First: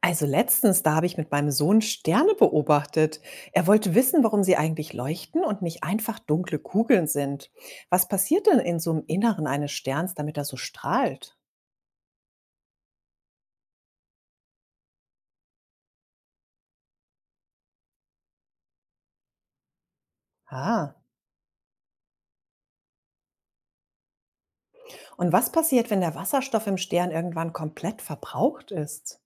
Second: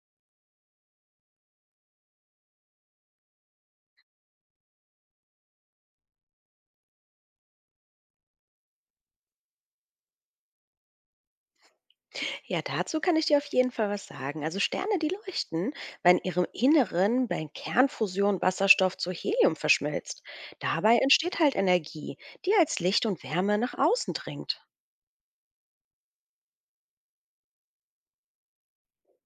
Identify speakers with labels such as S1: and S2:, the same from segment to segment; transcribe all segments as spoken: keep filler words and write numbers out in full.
S1: Also letztens, da habe ich mit meinem Sohn Sterne beobachtet. Er wollte wissen, warum sie eigentlich leuchten und nicht einfach dunkle Kugeln sind. Was passiert denn in so einem Inneren eines Sterns, damit er so strahlt?
S2: Ja, dazu kann ich dir auf jeden Fall was sagen. Also Sterne, die leuchten, weil in ihrem Inneren bei Kernfusion Wasserstoff zu Helium verschmilzt.
S1: Ah,
S2: Dabei entsteht halt Energie, die als Licht und Wärme nach außen dringt.
S1: und was passiert, wenn der Wasserstoff im Stern irgendwann komplett verbraucht ist?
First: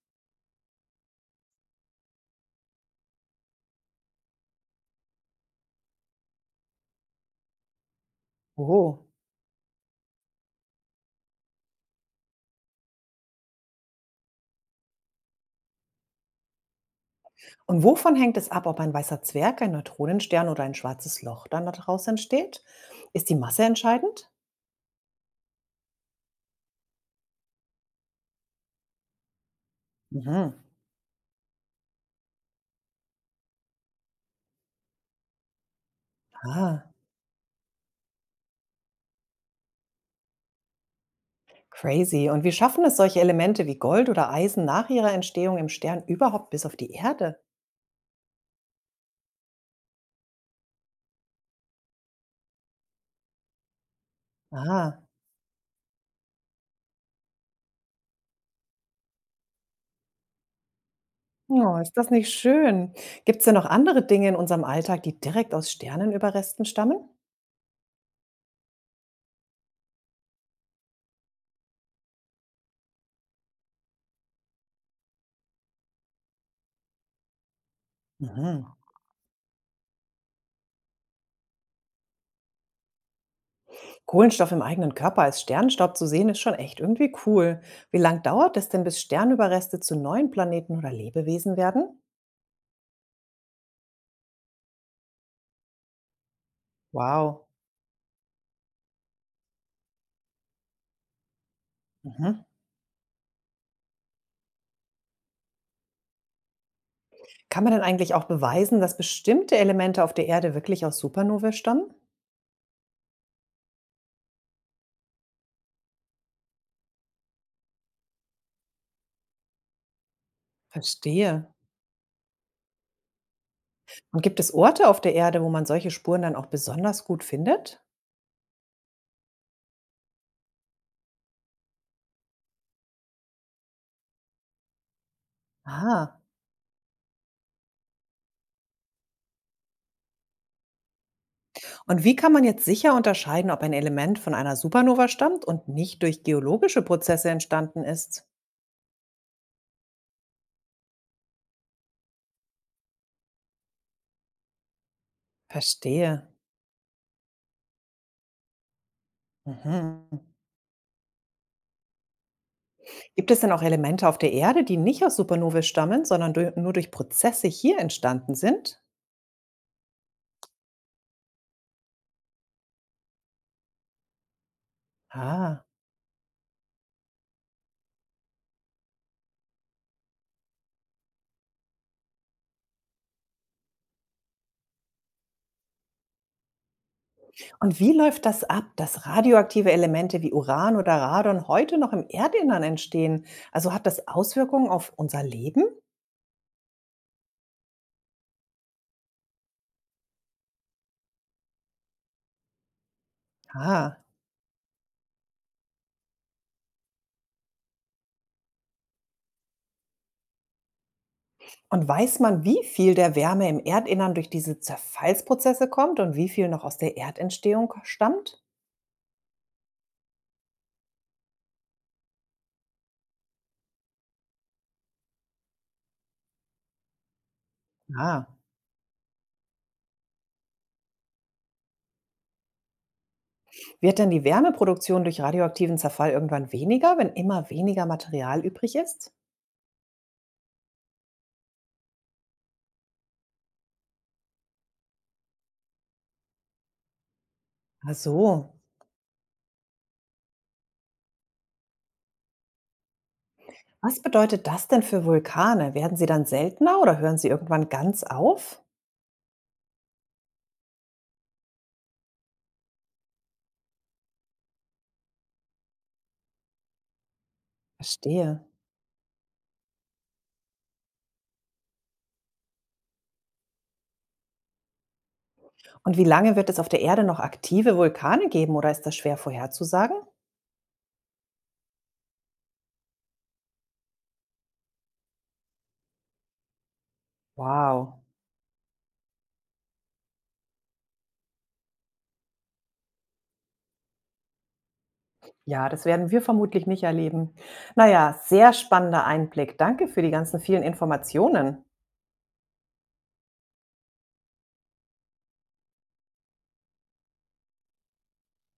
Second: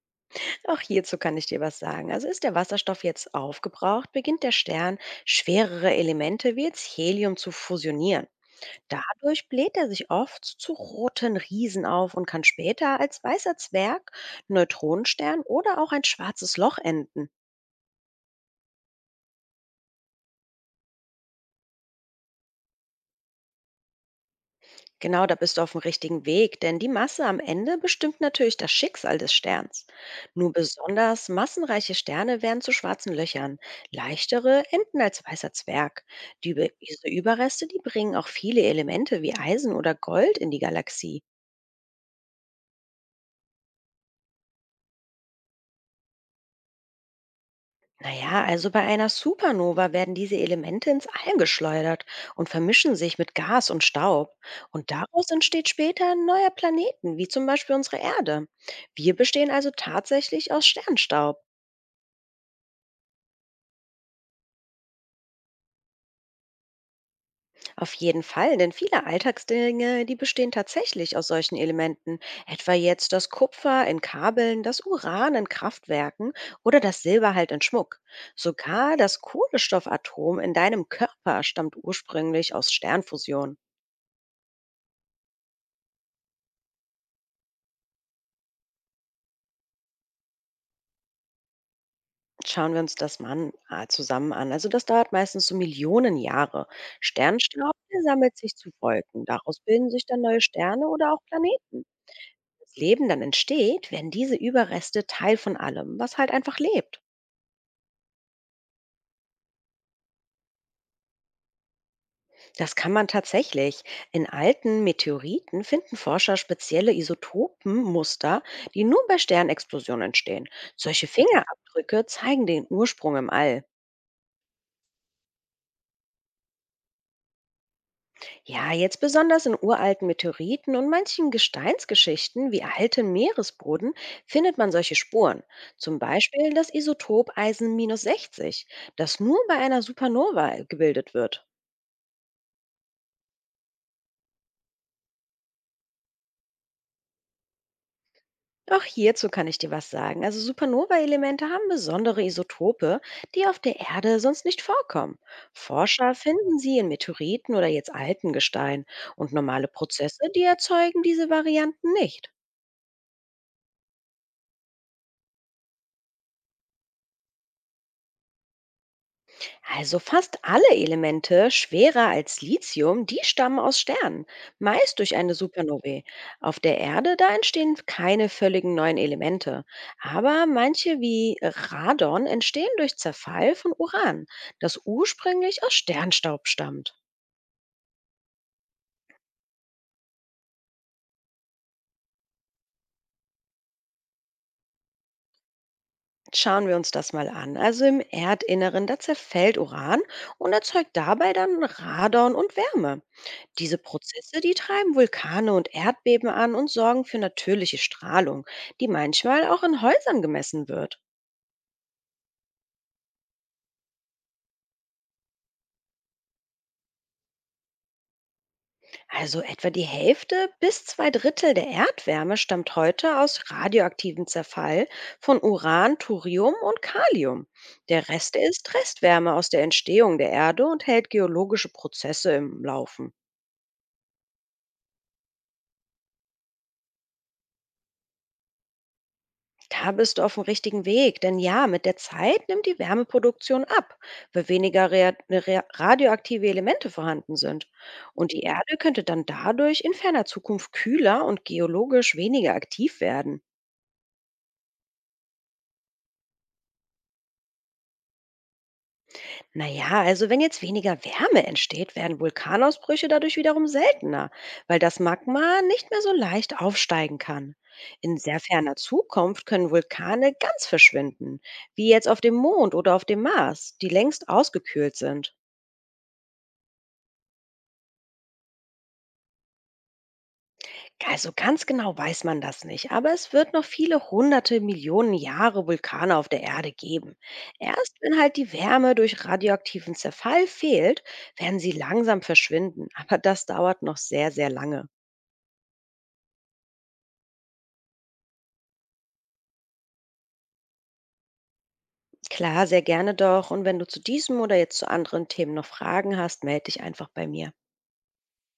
S2: Auch hierzu kann ich dir was sagen. Also ist der Wasserstoff jetzt aufgebraucht, beginnt der Stern, schwerere Elemente wie jetzt Helium zu fusionieren.
S1: Oh.
S2: Dadurch bläht er sich oft zu roten Riesen auf und kann später als weißer Zwerg, Neutronenstern oder auch ein schwarzes Loch enden.
S1: Und wovon hängt es ab, ob ein weißer Zwerg, ein Neutronenstern oder ein schwarzes Loch dann daraus entsteht? Ist die Masse entscheidend?
S2: Genau, da bist du auf dem richtigen Weg, denn die Masse am Ende bestimmt natürlich das Schicksal des Sterns. Nur
S1: Mhm.
S2: besonders massenreiche Sterne werden zu schwarzen Löchern. Leichtere enden als weißer Zwerg. Die, Über-
S1: Ah.
S2: diese Überreste, die bringen auch viele Elemente wie Eisen oder Gold in die Galaxie.
S1: Crazy. Und wie schaffen es solche Elemente wie Gold oder Eisen nach ihrer Entstehung im Stern überhaupt bis auf die Erde?
S2: Naja, also bei einer Supernova werden diese Elemente ins All geschleudert und vermischen sich mit Gas und Staub. Und
S1: Ah,
S2: daraus entsteht später ein neuer Planeten, wie zum Beispiel unsere Erde. Wir bestehen also tatsächlich aus Sternstaub.
S1: oh, ist das nicht schön? Gibt es denn noch andere Dinge in unserem Alltag, die direkt aus Sternenüberresten stammen?
S2: Auf jeden Fall, denn viele Alltagsdinge, die bestehen tatsächlich aus solchen Elementen, etwa jetzt das Kupfer in Kabeln, das Uran in Kraftwerken oder das Silber halt in Schmuck.
S1: Mhm.
S2: Sogar das Kohlenstoffatom in deinem Körper stammt ursprünglich aus Sternfusion.
S1: Kohlenstoff im eigenen Körper als Sternenstaub zu sehen, ist schon echt irgendwie cool. Wie lange dauert es denn, bis Sternüberreste zu neuen Planeten oder Lebewesen werden?
S2: Schauen wir uns das mal an, ah, zusammen an. Also das dauert meistens so Millionen Jahre.
S1: Wow.
S2: Sternstaub der sammelt sich zu Wolken. Daraus bilden sich dann neue Sterne oder auch Planeten.
S1: Mhm.
S2: Das Leben dann entsteht, werden diese Überreste Teil von allem, was halt einfach lebt.
S1: Kann man denn eigentlich auch beweisen, dass bestimmte Elemente auf der Erde wirklich aus Supernovae stammen?
S2: Das kann man tatsächlich. In alten Meteoriten finden Forscher spezielle Isotopenmuster, die nur bei Sternexplosionen entstehen. Solche
S1: Verstehe.
S2: Fingerabdrücke zeigen den Ursprung im All.
S1: Und gibt es Orte auf der Erde, wo man solche Spuren dann auch besonders gut findet?
S2: Ja, jetzt besonders in uralten Meteoriten und manchen Gesteinsgeschichten wie alten Meeresboden findet man solche Spuren. Zum
S1: Ah.
S2: Beispiel das Isotop Eisen minus sechzig, minus sechzig, das nur bei einer Supernova gebildet wird.
S1: Und wie kann man jetzt sicher unterscheiden, ob ein Element von einer Supernova stammt und nicht durch geologische Prozesse entstanden ist?
S2: Auch hierzu kann ich dir was sagen. Also Supernova-Elemente haben besondere Isotope, die auf der Erde sonst nicht vorkommen. Forscher
S1: Verstehe.
S2: finden sie in Meteoriten oder jetzt alten Gestein und normale
S1: Mhm.
S2: Prozesse, die erzeugen diese Varianten nicht.
S1: Gibt es denn auch Elemente auf der Erde, die nicht aus Supernovae stammen, sondern du nur durch Prozesse hier entstanden sind?
S2: Also fast alle Elemente schwerer als Lithium, die stammen aus Sternen, meist durch eine
S1: Ah.
S2: Supernovae. Auf der Erde, da entstehen keine völligen neuen Elemente, aber manche wie Radon entstehen durch Zerfall von Uran, das ursprünglich aus Sternstaub stammt.
S1: Und wie läuft das ab, dass radioaktive Elemente wie Uran oder Radon heute noch im Erdinnern entstehen? Also hat das Auswirkungen auf unser Leben?
S2: Schauen wir uns das mal an. Also im Erdinneren, da zerfällt Uran und erzeugt dabei dann Radon und Wärme. Diese
S1: Ah.
S2: Prozesse, die treiben Vulkane und Erdbeben an und sorgen für natürliche Strahlung, die manchmal auch in Häusern gemessen wird.
S1: Und weiß man, wie viel der Wärme im Erdinnern durch diese Zerfallsprozesse kommt und wie viel noch aus der Erdentstehung stammt?
S2: Also etwa die Hälfte bis zwei Drittel der Erdwärme stammt heute aus radioaktivem Zerfall von Uran, Thorium und Kalium. Der
S1: Ah.
S2: Rest ist Restwärme aus der Entstehung der Erde und hält geologische Prozesse im Laufen.
S1: Wird denn die Wärmeproduktion durch radioaktiven Zerfall irgendwann weniger, wenn immer weniger Material übrig ist?
S2: Da bist du auf dem richtigen Weg, denn ja, mit der Zeit nimmt die Wärmeproduktion ab, weil weniger rea- rea- radioaktive Elemente vorhanden sind.
S1: Ach
S2: Und die Mhm.
S1: so.
S2: Erde könnte dann dadurch in ferner Zukunft kühler und geologisch weniger aktiv werden.
S1: Was bedeutet das denn für Vulkane? Werden sie dann seltener oder hören sie irgendwann ganz auf?
S2: Naja, also wenn jetzt weniger Wärme entsteht, werden Vulkanausbrüche dadurch wiederum seltener, weil das Magma nicht mehr so leicht aufsteigen kann. In sehr
S1: Verstehe.
S2: ferner Zukunft können Vulkane ganz verschwinden, wie jetzt auf dem Mond oder auf dem Mars, die längst ausgekühlt sind.
S1: Und wie lange wird es auf der Erde noch aktive Vulkane geben oder ist das schwer vorherzusagen?
S2: Also ganz genau weiß man das nicht, aber es wird noch viele hunderte Millionen Jahre Vulkane auf der Erde geben. Erst
S1: Wow.
S2: wenn halt die Wärme durch radioaktiven Zerfall fehlt, werden sie langsam verschwinden, aber das dauert noch sehr, sehr lange.
S1: Ja, das werden wir vermutlich nicht erleben. Na ja, sehr spannender Einblick. Danke für die ganzen vielen Informationen.
S2: Klar, sehr gerne doch. Und wenn du zu diesem oder jetzt zu anderen Themen noch Fragen hast, melde dich einfach bei mir.